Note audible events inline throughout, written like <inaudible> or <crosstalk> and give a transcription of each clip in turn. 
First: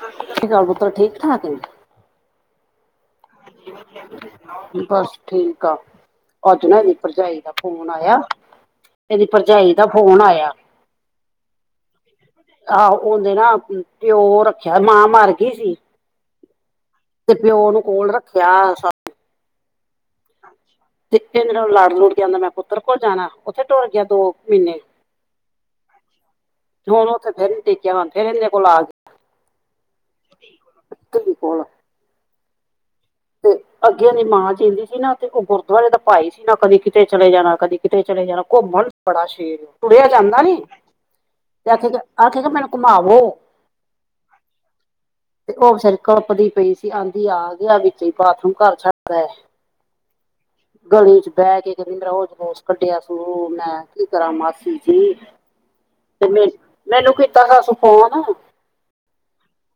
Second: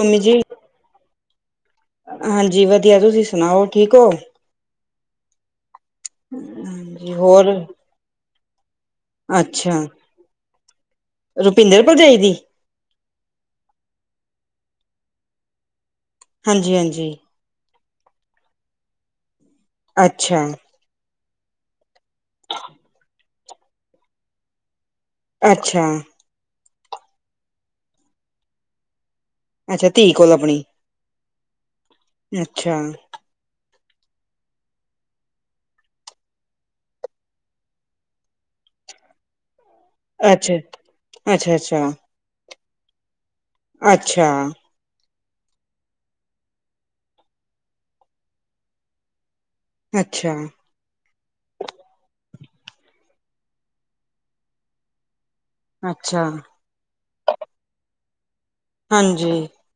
Mummy ਜੀ ਲੇਕੇ ਜਾਓਗੇ ਠੀਕ ਠਾਕ ਹੈ। ਹਾਂਜੀ ਵਧੀਆ ਤੁਸੀਂ ਸੁਣਾਓ ਠੀਕ ਹੋ ਬਸ ਠੀਕ ਆ ਅੱਜ ਨਾ ਦੀ ਹਾਂਜੀ ਭਰਜਾਈ ਹੋਰ ਦਾ ਫੋਨ ਫੋ ਆਇਆ ਤੇਰੀ ਭਰਜਾਈ ਅੱਛਾ ਦਾ ਫੋਨ ਆਇਆ ਰੁਪਿੰਦਰ ਭਰਜਾਈ ਦੀ ਆਹੋ ਉਹਦੇ ਨਾ ਪਿਓ ਰੱਖਿਆ ਮਾਂ ਮਰ ਗਈ ਸੀ। ਹਾਂਜੀ ਹਾਂਜੀ ਤੇ ਪਿਓ ਨੂੰ ਕੋਲ ਰੱਖਿਆ ਅੱਛਾ। ਤੇ ਮਰੇ ਨੂੰ ਲੜ ਲੁੜ ਗਿਆਂਦਾ ਮੈਂ ਪੁੱਤਰ ਕੋਲ ਜਾਣਾ ਉੱਥੇ ਟੁਰ ਗਿਆ ਦੋ ਮਹੀਨੇ ਅੱਛਾ। ਹੁਣ ਥੇਰੀ ਟੇਕਿਆ ਹੋ ਫਿਰ ਇਹਦੇ ਕੋਲ ਆ ਗਿਆ ਅੱਛਾ ਧੀ ਕੋਲ ਆਪਣੀ ਗਿਆ ਧੀ ਅੱਛਾ <unintelligible> ਜਿੰਨਾ ਦੀ ਮਾਂ ਜੀਂਦੀ ਸੀ ਨਾ ਤੇ ਗੁਰਦੁਆਰੇ ਦਾ ਭਾਈ ਸੀ ਨਾ ਕਦੀ ਕਿਤੇ ਚਲੇ ਜਾਣਾ ਕਦੀ ਕਿਤੇ ਚਲੇ ਜਾਣਾ ਘੁੰਮਣ ਬੜਾ ਸ਼ੇਰ ਤੜਿਆ ਜਾਂਦਾ ਨੀ ਅੱਛਾ ਅੱਛਾ ਤੇ ਆਖ ਅੱਛਾ ਆਖਿਆ ਕੇ ਮੈਨੂੰ ਘੁਮਾਵੋ ਅੱਛਾ। ਤੇ ਉਹ ਬਿਚਾਰੀ ਕਲਪਦੀ ਪਈ ਸੀ ਆਂਦੀ ਆ ਗਿਆ ਵਿੱਚ ਹੀ ਬਾਥਰੂਮ ਘਰ ਛੱਡਦਾ ਅੱਛਾ। ਗਲੀ ਚ ਬਹਿ ਕੇ ਉਹ ਜਲੂਸ ਕੱਢਿਆ ਸੀ ਮੈਂ ਕੀ ਕਰਾਂ ਮਾਸੀ ਜੀ ਅੱਛਾ ਤੇ ਮੇ ਮੈਨੂੰ ਕੀਤਾ ਦੱਸ ਫੋਨ ਹਾਂਜੀ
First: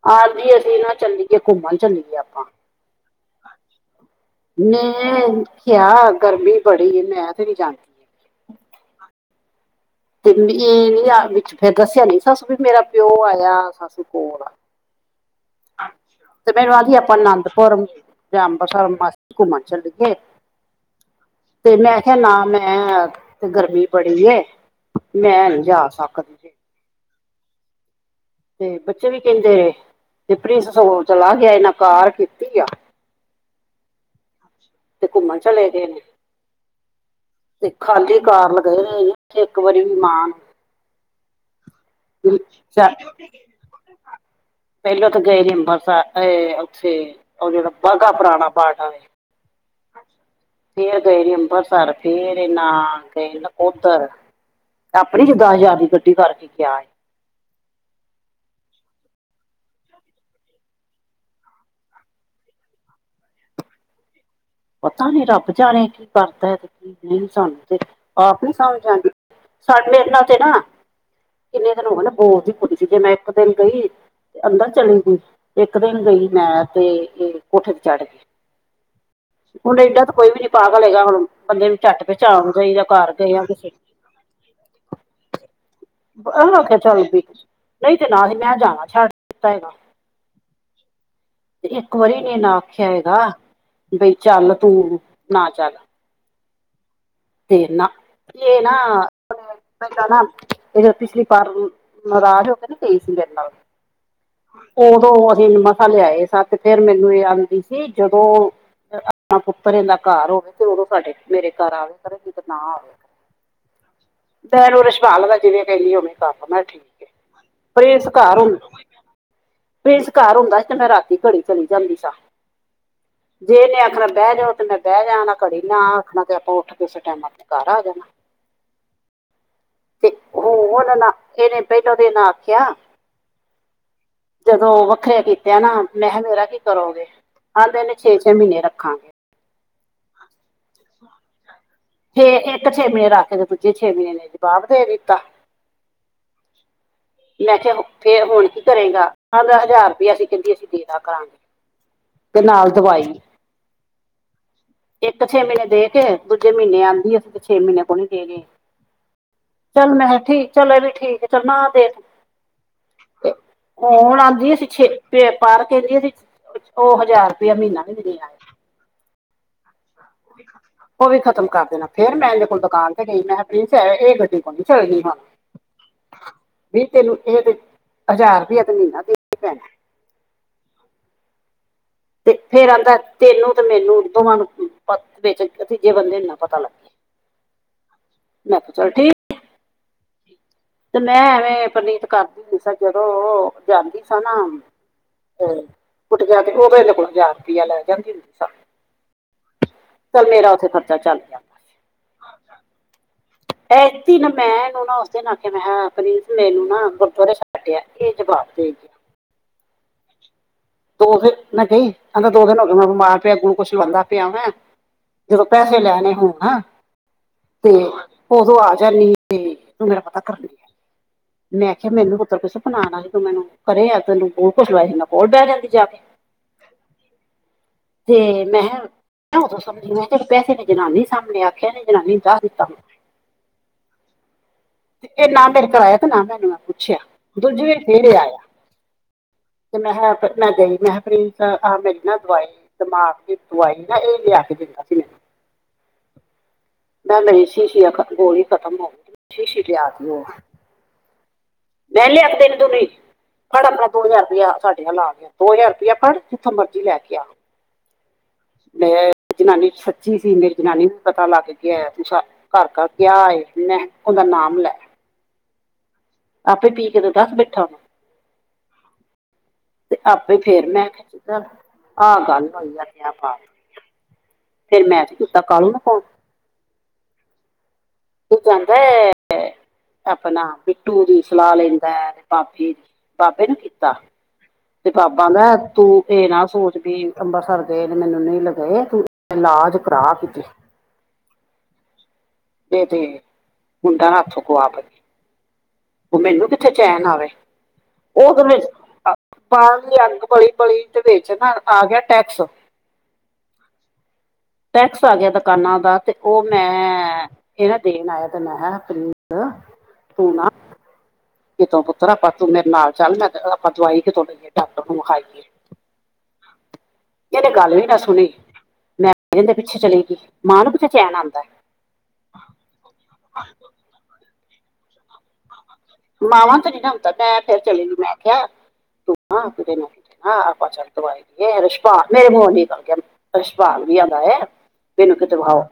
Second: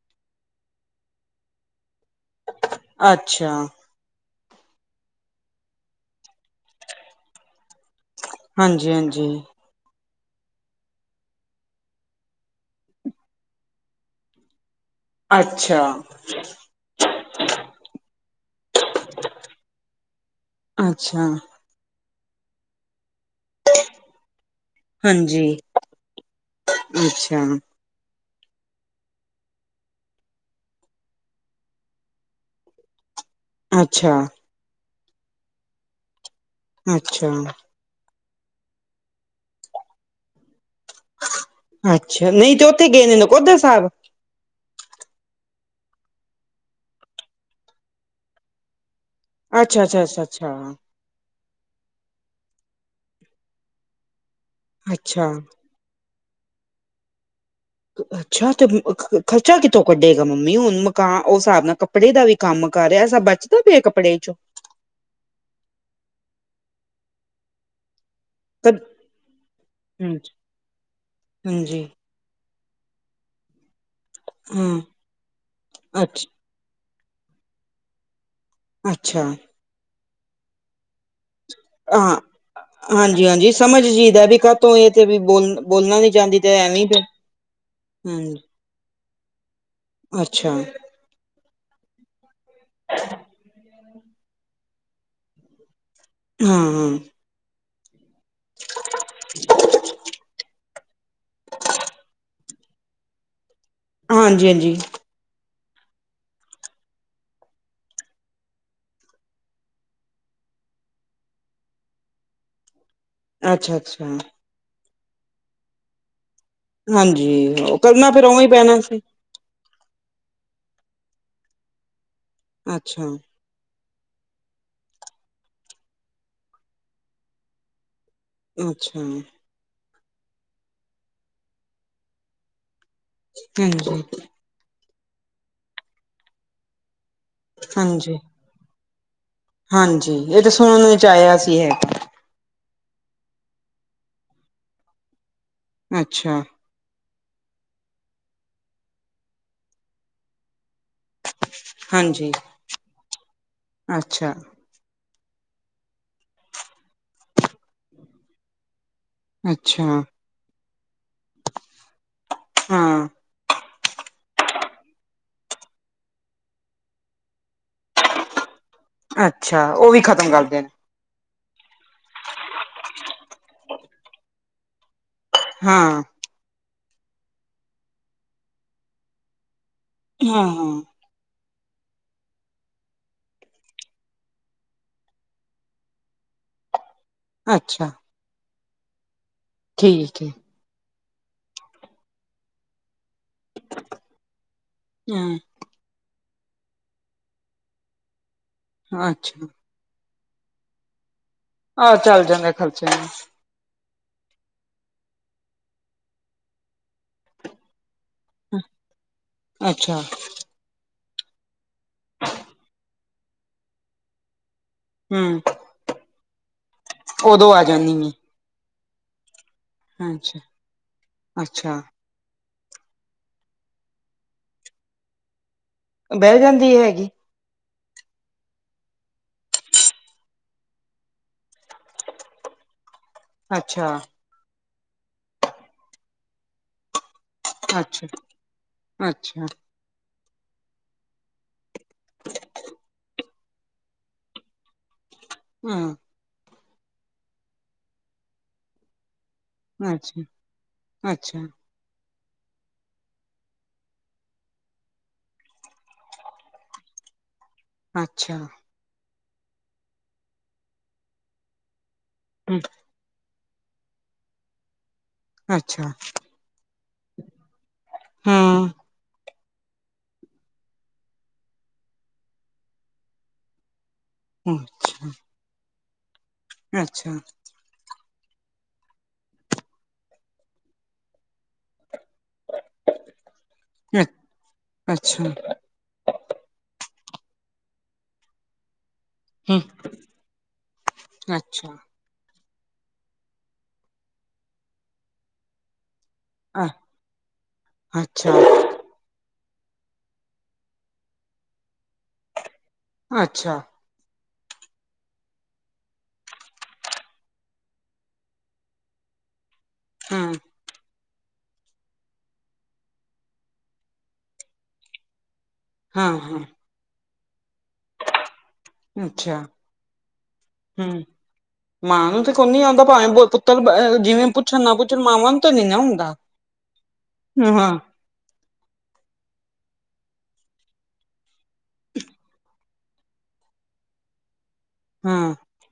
ਹਾਂਜੀ ਅਸੀਂ ਇਹ ਚੱਲੀਏ ਘੁੰਮਣ ਚੱਲੀਏ ਆਪਾਂ ਅੱਛਾ। ਮੈਂ ਕਿਹਾ ਗਰਮੀ ਬੜੀ ਮੈਂ ਤੇ ਨੀ ਜਾਣਾ ਹਾਂਜੀ ਹਾਂਜੀ ਤੇ ਨੀ ਵਿੱਚ ਫਿਰ ਦੱਸਿਆ ਨੀ ਦੱਸੂ ਵੀ ਮੇਰਾ ਪਿਓ ਆਇਆ ਸਸੂ ਕੋਲ ਆ ਅੱਛਾ ਤੇ ਮੈਨੂੰ ਆਦੀ ਆਪਾਂ ਅਨੰਦਪੁਰ ਜਾਂ ਅੰਬਰਸਰ ਮਸਤ ਘੁੰਮਣ ਚੱਲੀਏ ਅੱਛਾ। ਤੇ ਮੈਂ ਕਿਹਾ ਆ ਨਾ ਮੈਂ ਤੇ ਗਰਮੀ ਬੜੀ ਹਾਂਜੀ ਮੈਂ ਨੀ ਜਾ ਸਕਦੀ ਜੇ ਅੱਛਾ ਤੇ ਬੱਚੇ ਵੀ ਕਹਿੰਦੇ ਰਹੇ ਤੇ ਪ੍ਰਿੰਸ ਸਗੋਂ ਚਲਾ ਗਿਆ ਇਹਨਾਂ ਕਾਰ ਕੀਤੀ ਆ ਅੱਛਾ। ਤੇ ਘੁੰਮਣ ਚਲੇ ਗ ਨੇ ਅੱਛਾ। ਤੇ ਖਾਲੀ ਕਾਰ ਲ ਗਏ ਨੇਥੇ ਇੱਕ ਵਾਰੀ ਵੀ ਮਾਂ ਅੱਛਾ ਨੂੰ ਨਹੀਂ ਤੇ ਉੱਥੇ ਚ- ਗਏ ਨੇ ਨਕੋਦਰ ਸਾਹਿਬ ਪਹਿਲਾਂ ਤਾਂ ਗਏ ਅੰਬਰਸਰ ਉੱਥੇ ਉਹ ਜਾ ਬਗਾ ਪੁਰਾਣਾ ਪਾਠ ਆ ਅੱਛਾ ਅੱਛਾ ਅੱਛਾ ਅੱਛਾ। ਫਿਰ ਗਏ ਨੇ ਅੰਮ੍ਰਿਤਸਰ ਫਿਰ ਇਹ ਨਾ ਗਏ ਨਾ ਨਕੋਦਰ ਆਪਣੀ ਅੱਛਾ ਜਿਦਾ ਜ਼ਾਦੀ ਗੱਡੀ ਕਰਕੇ ਕਿਹਾ ਹੈ। <inaudible> ਅੱਛਾ ਤੇ, ਖਰਚਾ ਕਿੱਥੋਂ ਕੱਢੇਗਾ ਮੰਮੀ? ਹੁਣ ਮਕਾਨ ਉਸ ਹਿਸਾਬ ਨਾਲ ਕੱਪੜੇ ਦਾ ਵੀ ਕੰਮ ਕਰ ਰਿਹਾ, ਸਭ ਚ ਕੀ ਪਿਆ, ਕੱਪੜੇ ਚੋ ਪਤਾ ਨੀ, ਰੱਬ ਜਾਣੇ ਕੀ ਕਰਦਾ, ਤੇ ਕੀ ਨਹੀਂ ਸਾਨੂੰ ਤੇ ਆਪ ਨੀ ਸਮਝ ਆਉਂਦੀ ਸਾਡੇ <unintelligible> ਕਿੰਨੇ ਹਾਂਜੀ ਦਿਨ ਹੋ ਗਏ <unintelligible> ਇੱਕ ਦਿਨ ਗਈ, ਤੇ ਅੰਦਰ ਹਾਂ ਚਲੀ ਗਈ, ਇੱਕ ਦਿਨ ਅੱਛ ਗਈ ਮੈਂ ਤੇ ਇਹ ਕੋਠੇ ਤੇ ਚੜ ਅੱਛਾ। ਹੁਣ ਏਡਾਂ ਤਾਂ ਕੋਈ ਵੀ ਨੀ ਪਾਗਲ ਹੈਗਾ ਹੁਣ ਬੰਦੇ ਨੂੰ ਝੱਟ ਹਾਂ ਪਹਿਚਾਣ ਗਏ, ਘਰ ਹਾਂਜੀ ਗਏ ਆ ਹਾਂਜੀ ਕਿਸੇ ਸਮਝ ਜੀਦਾ ਵੀ ਕਾਹਤੋਂ ਇਹ ਤੇ ਵੀ ਬੋਲ ਬੋਲਣਾ ਨੀ ਚਾਹੁੰਦੀ ਆਪ ਤੇ ਐਵੇਂ ਫਿਰ ਚੱਲਦੀ ਨਹੀਂ, ਨਹੀਂ ਤੇ ਨਾ ਸੀ, ਹਾਂਜੀ ਮੈਂ ਜਾਣਾ ਛੱਡ ਦਿੱਤਾ। ਅੱਛਾ। ਤੇ ਇੱਕ ਵਾਰੀ ਨੀ ਇਨਾ ਆਖਿਆ ਹੈਗਾ, ਬਈ ਚੱਲ ਤੂੰ ਨਾ ਚੱਲ। ਹਾਂ -ਹਾਂ,। ਫੇਰ ਨਾ, ਏ ਨਾ ਇਹ ਜਦੋਂ ਪਿਛਲੀ ਪਾਰ ਨੂੰ, ਨਾਰਾਜ ਹੋ ਕੇ ਨਹੀ ਗਈ ਸੀ ਮੇਰੇ ਨਲ। ਹਾਂਜੀ ਹਾਂਜੀ ਉਦੋਂ ਅਸੀ ਇਹਨੂੰ ਮਸਾ ਲਿਆਏ ਸਾ, ਤੇ ਫੇਰ ਮੈਨੂੰ ਇਹ ਆਂਦੀ ਸੀ ਜਦੋਂ ਆਪਣਾ ਪੁੱਤਰ ਏਦਾ ਘਰ ਹੋਵੇ, ਤੇ ਉਹਦੋ ਸਾਡੇ ਮੇਰੇ ਘਰ ਆਵੇ ਨਹੀਂ ਤੇ ਨਾ ਆਵੇ ਕਰ ਅੱਛਾ- ਅੱਛਾ। ਫਿਰ ਉਹ ਰਿਸ਼ਪਾਲ ਜਿਵੇਂ ਕਹਿੰਦੀ ਏ, ਉਵੇਂ ਕਰਲੋ ਮੈਂ ਕਿਹਾ ਠੀਕ ਏ, ਹਾਂਜੀ ਉਹ ਪ੍ਰਿੰਸ ਕਰਨਾ ਫਿਰ ਘਰ ਉਵੇਂ ਹੀ ਹੁੰਦਾ ਪੈਣਾ ਸੀ ਪ੍ਰਿੰਸ ਘਰ ਹੁੰਦਾ ਸੀ, ਤੇ ਮੈਂ ਰਾਤੀ ਘੜੀ ਚਲੀ ਜਾਂਦੀ ਸਾਂ। ਅੱਛਾ। ਜੇ ਇਨੇ ਆਖਣਾ ਬਹਿ ਜਾਓ, ਤੇ ਮੈਂ ਬਹਿ ਜਾਣਾ ਘੜੀ, ਨਾ ਆਖਣਾ ਤੇ ਆਪਾਂ ਉੱਠ ਕੇ ਓਸੇ ਟੈਮ ਆਪਣੇ ਘਰ ਆ ਜਾਣਾ। ਅੱਛਾ। ਤੇ ਉਹ ਹੁਣ ਨਾ ਇਹਨੇ, ਪਹਿਲੋ ਦਿਨ ਆਖਿਆ ਹਮ ਜਦੋਂ ਵੱਖਰੇ ਕੀਤੇ ਨਾ, ਮੈਂ ਕਿਹਾ, ਮੇਰਾ ਕੀ ਕਰੋਗੇ ਆਂਹਦੇ ਨੇ ਛੇ- ਹਾਂਜੀ ਛੇ ਮਹੀਨੇ ਰੱਖਾਂਗੇ। ਹਾਂਜੀ, ਇਹ ਤਾਂ ਸੁਣਨ ਵਿੱਚ ਆਇਆ ਸੀ ਹੈਗਾ। ਫਿਰ ਇੱਕ ਛੇ ਮਹੀਨੇ ਰੱਖ ਕੇ ਤੇ, ਦੂਜੇ ਛੇ ਮਹੀਨੇ ਇਨੇ ਜਵਾਬ ਦੇ ਦਿੱਤਾ। ਅੱਛਾ। ਮੈਂ ਕਿਹਾ, ਫੇਰ ਹੁਣ ਕੀ ਕਰੇਗਾ, ਆਂਦਾ ਹਜ਼ਾਰ ਰੁਪਇਆ ਅਸੀ ਕਹਿੰਦੀ ਅਸੀਂ ਦੇ ਦਿਆ ਕਰਾਂਗੇ ਹਾਂਜੀ ਤੇ ਨਾਲ ਦਵਾਈ ਅੱਛਾ। ਇੱਕ ਛੇ ਮਹੀਨੇ ਦੇ ਕੇ, ਦੂਜੇ ਮਹੀਨੇ ਆਂਹਦੀ ਅਸੀ ਤੇ ਛੇ ਮਹੀਨੇ ਕੋ ਨੀ ਦੇ ਗੇ। ਅੱਛਾ ਚੱਲ ਮੈਂ ਠੀਕ, ਚੱਲ ਇਹ ਵੀ ਠੀਕ ਏ, ਚੱਲ ਨਾ ਦੇਣ ਹਾਂ। <unintelligible> ਉਹ, ਹਜ਼ਾਰ ਰੁਪਇਆ ਮਹੀਨਾ ਵੀ ਨਹੀ ਦੇਣਾ। ਅੱਛਾ, ਉਹ ਵੀ ਖਤ ਉਹ ਵੀ ਖਤਮ ਕਰ ਦੇਣਾ, ਫੇਰ ਮੈਂ ਇਹਦੇ ਕੋਲ ਦੁਕਾਨ ਤੇ ਗਈ, ਮੈਂ ਕਿਹਾ, ਪ੍ਰਿੰਸ ਹੈ ਇਹ ਗੱਡੀ ਕੋਨੀ ਚੱਲਣੀ ਮੱਖਾਂ ਹਾਂ। ਵੀ ਤੈਨੂੰ ਇਹ ਤੇ, ਹਜ਼ਾਰ ਰੁਪਇਆ ਤੇ ਮਹੀਨਾ ਦੇਣਾ ਈ ਪੈਣਾ। ਹਾਂ -ਹਾਂ। ਤੇ ਫੇਰ ਆਂਹਦਾ ਤੈਨੂੰ ਤੇ ਮੈਨੂੰ ਦੋਵਾਂ ਨੂੰ ਵਿੱਚ, ਤੀਜੇ ਬੰਦੇ ਨੂੰ ਨਾ ਪਤਾ ਲੱਗੇ। ਅੱਛਾ। ਮੈ ਕਿਹਾ, ਚੱਲ ਠੀਕ ਠੀਕ ਏ। ਤੇ ਮੈਂ ਐਵੇਂ, ਪਰਨੀਤ ਘਰ ਗਈ ਸਾ ਜਦੋਂ ਜਾਂਦੀ ਸਾ ਨਾ, ਹਾਂ ਤੇ ਕੋਠੇ ਤੇ ਜਾ ਕੇ, ਉਹ ਫਿਰ ਐਦੇ ਕੋਲ ਹਜ਼ਾਰ ਰੁਪਇਆ ਲੈ ਜਾਂਦੀ ਹੁੰਦੀ ਸਾ ਅੱਛਾ। ਚੱਲ ਮੇਰਾ ਉੱਥੇ ਖਰਚਾ ਚੱਲ ਗਿਆ। ਆਹ ਚੱਲ ਜਾਂਦੇ ਖਰਚੇ ਨੂੰ ਇਕ ਦਿਨ ਮੈਂ ਐਨੂੰ ਨਾ ਉਸ ਦਿਨ ਆਖਿਆ ਮੈਂ ਕਿਹਾ ਪ੍ਰਿੰਸ ਮੈਂਨੂੰ ਨਾ, ਗੁਰਦੁਆਰੇ ਛੱਡ ਆ। ਇਹ ਜਵਾਸ ਜੀ ਅੱਛਾ। ਦੋ ਦਿਨ ਮੈਂ ਗਈ, ਕਹਿੰਦਾ ਦੋ ਦਿਨ ਹੋ ਗਏ ਮੈਂ ਬਿਮਾਰ ਪਿਆ ਗੁਲੂ ਕੁੱਸ਼ ਲਵਾਂਦਾ ਪਿਆ ਮੈਂ, ਹਮ ਜਦੋਂ ਪੈ ਸੇ ਲੈਣੇ ਹੋਣਾਂ ਉਦੋਂ ਆ ਜਾਂਨੀ ਏਂ। ਉਦੋਂ ਆ ਜਾਂਨੀ ਏਂ, ਤੂੰ ਮੇਰਾ ਪਤਾ ਅੱਛਾ ਕਰਨ, ਅੱਛਾ ਮੈਂਖਿਆ ਮੈਨੂੰ ਪੁੱਤਰ ਕੁਛ ਬਣਾਣਾ ਤੂੰ ਮੈਨੂੰ, ਕਰੇ ਆ ਤੈਨੂੰ ਗੋਲ ਕੁਛ ਲਵਾਇਆ ਸੀ ਮੈਂ ਕੋਲ ਬਹਿ ਜਾਂਦੀ ਜਾ ਕੇ ਬਹਿ ਜਾਂਦੀ ਹੈਗੀ। ਤੇ ਮੈਂ ਆ ਤੂੰ ਮੈਂ ਕਿਹਾ ਤੇ ਪੈਸੇ ਨੇ ਜਨਾਨੀ ਸਾਹਮਣੇ ਆਖਿਆ ਜਨਾਨੀ ਨੂੰ ਦੱਸ ਦਿੱਤਾ ਅੱਛਾ ਏ ਨਾ ਮੇਰੇ ਕਰ ਆਇਆ ਤੇ ਨਾ ਮੈ ਐਨੂੰ ਨਾ ਮੈਂ ਪੁੱਛਿਆ, ਦੂਜੀੇ ਵਰੀ ਫੇਰ ਅੱਛਾ ਏ ਆਇਆ ਅੱਛਾ ਤੇ ਮੈਂ ਕਿਹਾ ਮੈਂ ਗਈ, ਮੈਂ ਕਿਹਾ ਪ੍ਰਿੰਸ ਆਹ ਮੇਰੀ ਨਾ ਦਵਾਈ ਦਿਮਾਗ ਦੀ ਦਵਾਈ ਨਾ ਇਹ ਲਿਆ ਕੇ ਦਿੰਦਾ ਸੀ ਮੈਨੂੰ। ਹੂੰ ਮ ਨਹੀਂ ਸੀ ਸੀਤ ਬੋਲ ਹੀ ਖਤਮ ਹੋ <unintelligible> ਲਿਆ ਅੱਛਾ, ਅੱਛਾ। ਵਹ ਲ ਇੱਕ ਦਿਨ ਦਨ <unintelligible> ਫੜ੍ਹ ਆਪਣਾ ਦੋ ਹਜ਼ਾਰ ਰੁਪਇਆ ਸਾਡੀਆਂ ਲਾਆਂ ਦੋ ਹਜ਼ਾਰ ਰੁਪਇਆ ਫੜ੍ਹ, ਜਿੱਥੋਂ ਮਰਜੀ ਲੈ ਕੇ ਆ। ਅੱਛਾ। ਮੈਂ ਜਨਾਨੀ ਸੱਚੀ ਸੀ ਮੇਰੀ ਜਨਾਨੀ ਨੂੰ ਪਤਾ ਲਾਗ ਗਿਆ ਕੇ ਆਇਆ ਤੂੰ ਹਮ ਘਰ ਘਰ ਗਿਆ ਏ ਮੈਂ ਉਹਦਾ ਨਾਮ ਲੈ ਅੱਛਾ। ਆਪੇ ਪੀ ਕੇ ਤੇ ਦੱਸ ਬੈਠਾ। ਹਾਂ ਤੇ ਆਪੇ ਫੇਰ ਮੈਂ ਖ, ਆਹ ਗੱਲ ਹੋਈ ਆ ਪਾ ਫੇਰ ਮੈਂ ਤੇ ਕਿਤਾ ਕਾਲੂ਼ ਨੂੰ ਫੋਨ। ਅੱਛਾ। ਓ ਕੈਂਨਦੈ, ਅਪਨਾ ਬਿੱਟੂ ਦੀ ਸਲਾਹ ਲੈਂਦੈ। ਬਾਬੇ ਬਾਬੇ ਨੂੰ ਕੀਤਾ, ਅੱਛਾ ਅੱਛਾ ਤੇ ਹਮ ਬਾਬਾ ਅੱਛਾ ਦਾ ਤੂੰ ਇਹ ਨਾ ਸੋਚ ਵੀ ਅੰਬਰਿਤਸਰ ਗਏ ਨੇ ਮੈਨੂੰ ਨ ਲਗੇ ਤੂੰ ਇਲਾਜ ਕਰਾ ਕਿਤੇ ਅੱਛਾ। ਤੇ ਤੇ, ਮੁੰਡਾ ਹੱਥੋਂ ਗਆ ਪਈ ਏਂ ਉਹ ਮੈਨੂੰ ਕਿੱਥੇ ਚੈਨ ਆਵੇ, ਉਹਦੇ ਬਾਹਰਲੀ ਅੰਗ ਬਲੀ ਬਲੀ ਦੇ ਵੇਚ ਨਾ ਆ ਗਿਆ ਟੈਕਸ ਅੱਛਾ। ਟੈਕਸ ਆ ਗਿਆ ਦੁਕਾਨਾਂ ਦਾ ਤੇ ਉਹ ਮੈਂ, ਇਹ ਨਾ ਦੇਣ ਆਇਆ ਤੇ ਮੈਂਰੀ ਹਾਂ ਤੂਣਾ ਕਿਤੋਂ ਪੁੱਤਰ ਆਪਾਂ ਤੂੰ ਮੇਰੇ ਨਾਲ ਚੱਲ ਮੈਂ ਆਪਾਂ ਦਵਾਈ ਕਿਤੋਂ ਲਈਏ ਡਾਕਟਰ ਨੂੰ ਵਿਖਾਈਏ ਹਾਂ ਹਾਂ ਇਹਹਦੇ ਗੱਲ ਵੀ ਨਾ ਸੁਣੀ, ਮੈਂ ਕ ਅੱਛਾ ਕਹਿੰਦੇ ਪਿੱਛੇ ਚਲੇ ਗਈ, ਮਾਂ ਨੂੰ ਕਿੱਥੇ ਹੂੰ ਚੈਨ ਆਉਂਦੈ? ਮਾਂ ਨੂੰ ਤੇ ਕੋ ਨੀ ਆਉਂਦਾ ਭਾਵੇਂ ਪੁੱਤਰ ਬ ਬ ਜਿਵੇਂ ਪੁੱਛਣ ਨਾ ਪੁੱਛਣ ਮਾਵਾਂ ਨੂੰ ਤਾਂ ਨੀ ਨਾ ਮਾਵਾਂ ਤੇ ਨ ਨਾ ਹਉੁੰਦਾ ਮੈਂ ਫੇਰ ਹਾਂ ਚਲੇ ਨੂੰ ਮੈਂ ਆਖਿਆ ਤੂੰ ਆਪ ਚ <unintelligible> ਦਵਾਈ ਰਛਪਾਲ ਮੇਰੇ ਮ ਗਲਕੇ ਰਛਪਾਲ ਵੀ ਆਉਂਦਾ ਏ ਮੈਨੂੰ ਹਾਂ ਕਿਤੇ ਆਓ,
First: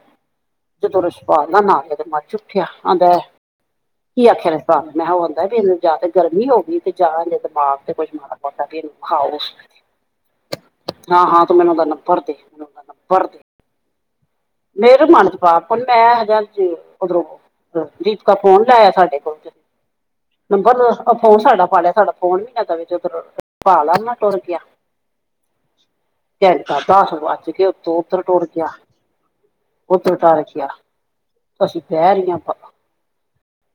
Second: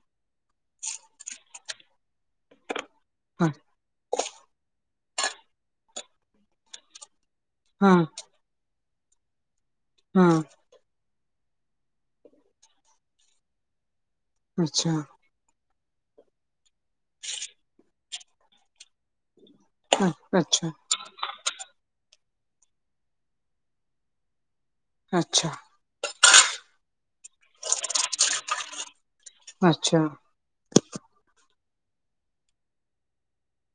ਜਦੋਂ ਰਛਵਾ ਲ ਨਾਲਿਆ ਤੇ ਮਰ ਚ ਉੱਠਿਆ ਆਂਦਾ <unintelligible> ਹਾਂ ਕੀ ਆਖਿਆ ਰ ਸ ਮੈਂ ਕਿਹਾ ਆਉਂਦੈ ਵੀ ਇਹਨੂੰ ਜਾ ਤੇ ਗਰਮੀ ਹੋ ਗਈ, ਤੇ ਜਾ ਇਹਦੇ ਦਿਮਾਗ ਤੇ ਹਾਂ ਕੁੱਝ ਮ ਮਟ ਵੀਖਾ <unintelligible> ਹਾਂ ਹਾਂ ਹਾਂ ਤੇ ਮੈਨੂੰ ਉਹਦਾ ਨੰਬਰ ਤੇ ਮੈਨੂੰਦਾ ਨੰਬਰ ਦੇ ਅੱਛਾ ਮੇਰੇ ਮਨ ਚ ਪਾਪ ਮੈਂ ਹਜਾ ਉਧਰੋਂ ਦੀਪਿਕਾ ਫੋਨ ਲਾਇਆ ਸਾਡੇ ਕੋਲ ਫ ਅੱਛਾ <unintelligible> ਫੋਨ ਸਾਡਾ ਪਾ ਲਿਆ ਸਾਡਾ ਫੋਨ ਮਹੀਨਾ ਦਾਵੇ ਜ ਪਾ ਲਾ ਉਹਨਾ ਤੁਰ ਗਿਆ ਅੱਛਾ ਦੱਸ ਵੱਜ ਕੇ ਉੱਥੋਂ ਉੱਧਰ ਟੁੜ ਗਿਆ ਉਹ ਅੱਛਾ ਤਲਟਾ ਰੱਖਿਆ ਅਸੀਂ ਬਹਿ ਰਹੀ ਹਾਂ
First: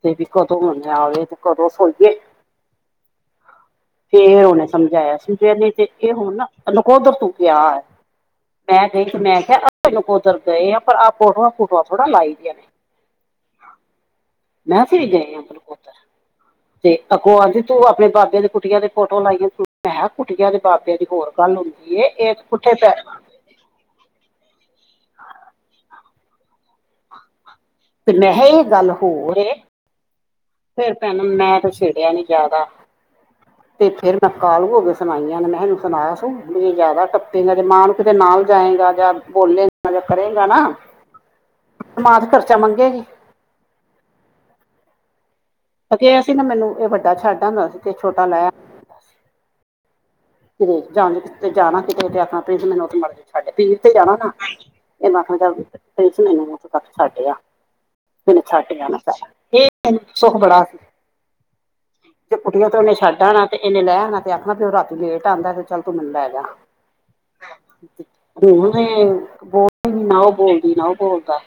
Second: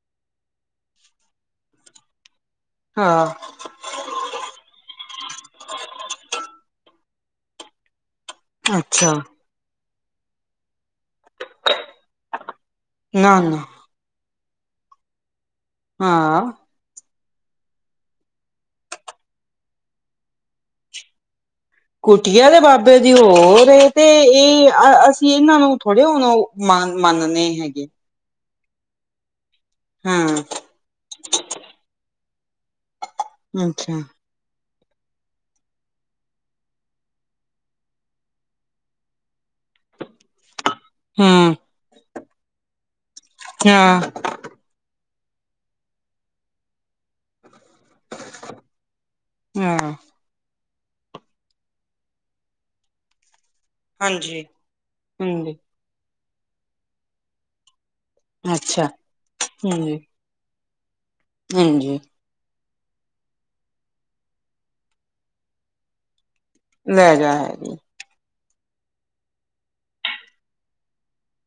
ਤੇ ਵੀ ਕਦੋਂ ਮੰਨਿਆ ਆਵੇ ਤੇ ਕਦੋਂ ਸੋਈਏ ਹਾਂ ਫੇਰ ਉਹਨੇ ਸਮਝਾਇਆ ਸਮਝਾਇਆ ਨਹੀਂ ਤੇ ਇਹ ਹੁਣ ਨਾ ਤ ਨਕੋਦਰ ਤੂੰ ਕਿਹਾ ਮੈਂ ਗਈ ਅੱਛਾ ਤੇ ਮੈਂ ਕਿਹਾ ਮੈਨੂੰ ਉਧਰ ਗਏ ਆ ਪਰ ਆਪ ਉੱਠ ਠਆ ਥੋੜਾ ਲਾਈ ਦੀਆਂ ਨੇ ਨਾ ਨਾ ਮੈਂ ਫਿਰ ਗਏ ਆ ਗਲਪੋਤਰ <unintelligible> ਹਾਂ ਤੇ ਅੱਗੋ ਆਂਦੀ ਤੂੰ ਆਪਣੇ ਬਾਬੇ ਦੇ ਕੁੱਟੀਆਂ ਦੇ ਫੋਟੋ ਲਾਈਏ ਤੂੰ ਮ ਕਿਹਾ ਕੁਠੀਆਂ ਦੇ ਬਾਬੇ ਦੀ ਹੋਰ ਕੱਲ ਨੂੰ ਕੁਟੀਆਂ ਦੇ ਬਾਬੇ ਦੀ ਹੋਰ ਤੇ ਇਹ ਅਸੀਂ ਇਹਨਾਂ ਨੂੰ ਥੋੜੇ ਹੁਣ ਮੰਨਣੇ ਹੈਗੇ ਤੇ ਮੈਂ ਕਿਹਾ ਇਹ ਗੱਲ ਹੋਰ ਹਾਂ ਫਿਰ ਭੈਣ ਮੈਂ ਤੇ ਛੇੜਿਆ ਨੀ ਜ਼ਿਆਦਾ ਤੇ ਅੱਛਾ ਫਿਰ ਨਾ ਕਾਲੂ ਹੋ ਕੇ ਸੁਣਾਈਆਂ ਨੇ ਮੈਂਨੂੰ ਸੁਣਾ ਤ ਵੀ ਜੇ ਜ਼ਿਆਦਾ ਟੱਪੇਗਾ ਜੇ ਮਾਂ ਨੂੰ ਕਿਤੇ ਨਾਲ ਜਾਏਗਾ ਜਾਂ ਬੋਲੇ ਕਰੇਗਾ ਨਾ ਹਾਂ ਮਾਂ ਤੇ ਖਰਚਾ ਮੰਗੇਗੀ ਹਾਂ ਅਸੀਂ ਨਾ ਮੈਨੂੰ ਇਹ ਵੱਡਾ ਛੱਡ ਆਦਾ ਸੀ ਤੇ ਛੋਟਾ ਲੈ ਹਾਂ ਕਿਤੇ ਜਾਂ ਜ ਕਿਤੇ ਜਾਣਾ ਕਿਤੇ ਆਖਣਾ ਪਲੀਜ਼ ਮੈਨੂੰ ਉਹ ਮੜ ਜਾ ਛੱਡ ਪੀਰ ਤੇ ਜਾਣਾ ਨਾ ਹਾਂਜੀ ਇਹ ਮਾਥਥ ਹਾਂਜੀ ਤੱਕ ਛੱਡ ਆ ਮੈਨੂੰ ਛੱਟ ਅੱਛਾ ਜਾਣਾ ਪਾਇਆ ਹਾਂਜੀ ਇਹੈਨੂੰ ਸੁੱਖ ਬੜਾ ਸੀ ਹਾਂਜੀ ਤੇੇ ਉੱਠਏ ਤੇ ਉਹਨੇ ਛੱਡ ਆਣਾ ਤੇ ਇਹਨ ਲੈ ਆਣਾ ਤੇ ਆਖਣਾ ਵੀ ਉਹ ਰਾਤੀ ਲੇਟ ਆਉਂਦਾ ਤੇ ਚੱਲ ਤੂੰ ਮੈਨੂੰ ਲੈ ਜਾ ਲੈ ਜਾ ਹੈ ਜੀ ਬੋਲ ਨਾ ਉਹ ਬੋਲਦੀ ਨਾ ਉਹ ਬੋਲਦਾ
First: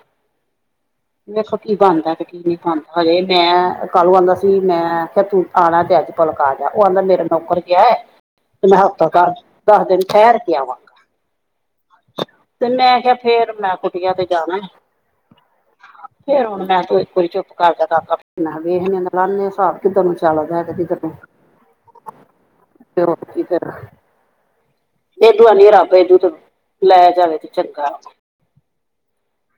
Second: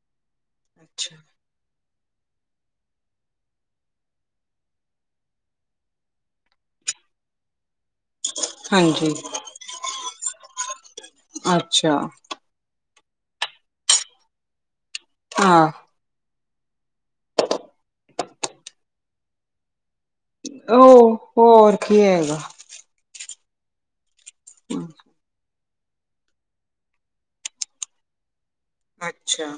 ਅੱਛਾ ਦੇਖੋ ਕੀ ਬਣਦਾ ਤੇ ਕੀ ਨਹੀਂ ਬਣਦਾ ਹਜੇ ਮੈਂ ਕੱਲ ਆਉਂਦਾ ਸੀ ਮੈਂ ਆ ਤੂੰ ਆਉਣਾ ਤੇ ਅੱਜ ਕੱਲ ਆ ਜਾ ਉਹ ਕਹਿੰਦਾ ਮੇਰਾ ਨੌਕਰ ਗਿਆ ਤੇ ਮੈਂ ਹਫ਼ਤਾ ਹਾਂਜੀ ਘਰ ਦਸ ਦਿਨ ਠਹਿਰ ਕੇ ਅੱਛਾ ਆਵਾਂਗਾ ਤੇ ਮੈਂ ਕਿਹਾ ਫੇਰ ਮੈਂ ਕੁਟਿਆ ਤੇ ਜਾਣਾ ਹਾਂ ਫੇਰ ਹੁਣ ਮੈਂ ਤੂੰ ਇੱਕ ਵਾਰੀ ਚੁੱਪ ਕਰਕੇ ਤ ਵੇਖ ਲਾੇ ਹਬ ਕਿੱਦਾਂ ਨੂੰ ਚੱਲਦਾ ਤੇ ਕਿੱਧਰ ਨੂੰ ਉਹ ਹੋਰ ਕੀ ਹੈਗਾ ਕੀ ਹਮ ਦੋਂ ਆਨੀ ਰੱਬ ਦੂ ਤੇ ਲੈ ਜਾਵੇ ਤੇ ਚੰਗਾ ਅੱਛਾ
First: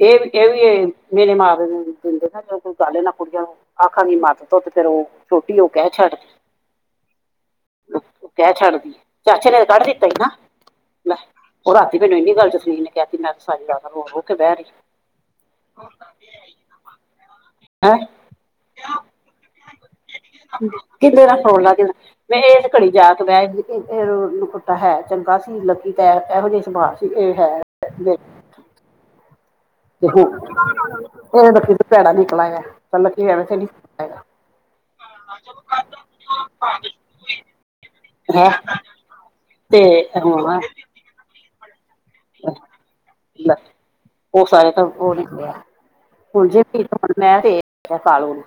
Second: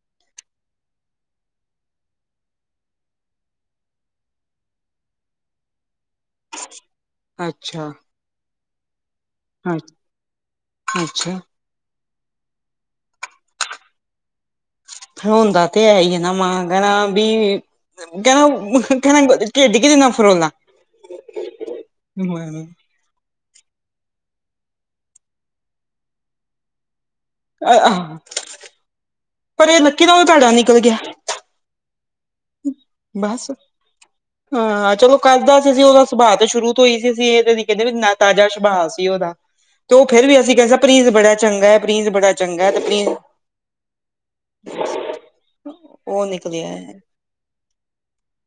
ਇਹ ਵੀ ਇਹ ਵੀ ਮੇਲੇ ਮਾਂ ਨੂੰ ਦਿੰਦੇ ਨਾ ਜ ਕੋਈ ਗੇ ਨਾ ਕੁੜੀਆਂ ਨੂੰ ਆਖਾਂਗੀ ਮੱਦ ਤੋ ਤੇ ਫੇਰ ਉਹ ਛੋਟੀ ਉਹ ਕਹਿ ਛੱਡ ਅੱਛਾ ਕਹਿ ਛੱਡਦੀ ਚਾਚੇ ਨੇ ਕੱਢ ਦਿੱਤਾ ਸੀ ਨਾ ਮੈਂ ਅੱਛਾ ਉਹ ਰਾਤੀ ਮੈਨੂੰ ਇੰਨੀ ਗੱਲ ਜਸਲੀ ਨੇ ਕਿਹਾ ਮੈਂ ਸਾਰੀ ਲਾ ਰੋ ਰੋ ਕੇ ਬਹਿ ਰਹੀ ਖੋਦਾ ਤੇ ਹੈ ਹੀ ਹੈ ਨਾ ਮਾਂ ਕਹਿਣਾ ਵੀ ਹੈ ਕਹਿੰਦਾ- ਕਹਿੰਦਾ ਢਿੱਡ ਕਿਹਦੇ ਨਾਲ ਫਰੋਲਾ। ਕਿਹਦੇ ਨਾਲ ਫਰੋਲ ਲਾ ਕਹਿੰਦਾ, ਮੈਂ ਇਹ ਜਾ ਕੇ ਤਾਂ ਆਏ ਸੀ। ਇਹ- ਇਹ ਨਖੁੱਟਾ ਹੈ, ਚੰਗਾ ਸੀ ਲੱਕੀ ਤੈ ਇਹੋ ਜਿਹੇ ਸੁਭਾ ਸੀ, ਇਹ ਹੈ ਇਹ ਆਹ ਦੇ- ਪਰ ਇਹ ਲੱਕੀ ਦੇਖੋ ਨਾਲੋ ਭੈੜਾ ਨਿਕਲ ਗਿਆ। ਇਹ ਲੱਕੀ ਨਾਲੋਂ ਭੈੜਾ ਨਿਕਲ ਆਇਆ, ਪਰ ਲੱਕੀ ਐਵੇਂ ਬਸ ਤਾਂ ਨੀ ਹਾਂ ਚਲੋ ਕਰਦਾ ਸੀ, ਉਹਦਾ ਸੁਭਾਅ ਸ਼ੁਰੂ ਤੋਂ ਉਹੀ ਸੀ, ਇਹ ਨੀ ਅਸੀਂ ਕਹਿੰਦੇ ਵੀ ਤਾਜ਼ਾ ਹੈ ਸੁਭਾਅ ਸੀ ਉਹਦਾ, ਤੇ ਉਹ ਫੇਰ ਵੀ ਅਸੀਂ ਕਹਿੰਦੇ ਪ੍ਰਿੰਸ ਬੜਾ ਚੰਗਾ। ਪ੍ਰਿੰਸ ਬੜਾ ਚੰਗਾ, ਤੇ ਪ੍ਰਿੰਸ ਲੈ, ਉਹ ਸਾਰੇ ਤਾਂ ਉਹ ਨੇ, ਹਾਂਜੀ ਉਹ ਹਾਂ ਨਿਕਲਿਆ ਮੈਂ ਭੇਜਦੀ ਆਂ ਕਾਲੂ ਨੂੰ।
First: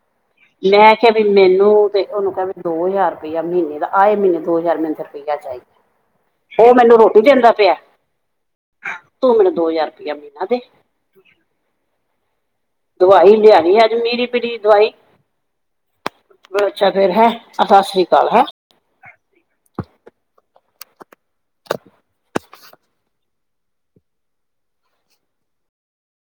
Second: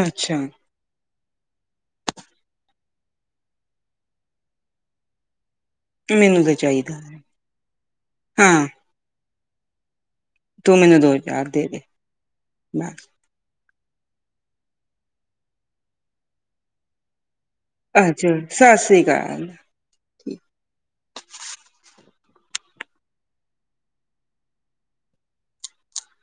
ਅੱਛਾ, ਮੈਂ ਕਿਹਾ ਵੀ ਮੈਨੂੰ ਤੇ ਉਹਨੂੰ ਕਿਹਾ, ਵੀ ਦੋ ਹਜ਼ਾਰ ਰੁਪਇਆ ਮਹੀਨੇ ਦਾ, ਆਏ ਮਹੀਨੇ ਦੋ ਹਜ਼ਾਰ ਮੈਨੂੰ, ਫਿਰ ਠੀਕ ਐ ਤਾਈ, ਮੈਨੂੰ ਤਾਂ ਉਹ ਮੈਨੂੰ ਚਾਹੀਦਾ ਰੋਟੀ ਦਿੰਦਾ ਪਿਆ। ਹਾਂ, ਤੂੰ ਮੈਨੂੰ ਦੋ ਹਜ਼ਾਰ ਰੁਪਇਆ ਮਹੀਨਾ ਦੇ। ਤੂੰ ਮੈਨੂੰ ਦੋ ਹਜ਼ਾਰ ਦੇ ਦੇ, ਮੈਂ ਦਵਾਈ ਲਿਆਣੀ ਐ ਅੱਜ ਮੀਰੀ ਪੀੜੀ ਦੀ ਦਵਾਈ, ਅੱਛਾ ਫੇਰ ਹੈ ਸਤਿ ਸ੍ਰੀ ਅਕਾਲ ਅੱਛਾ, ਹੈ ਸਸ ਰੀ ਕਾਲ।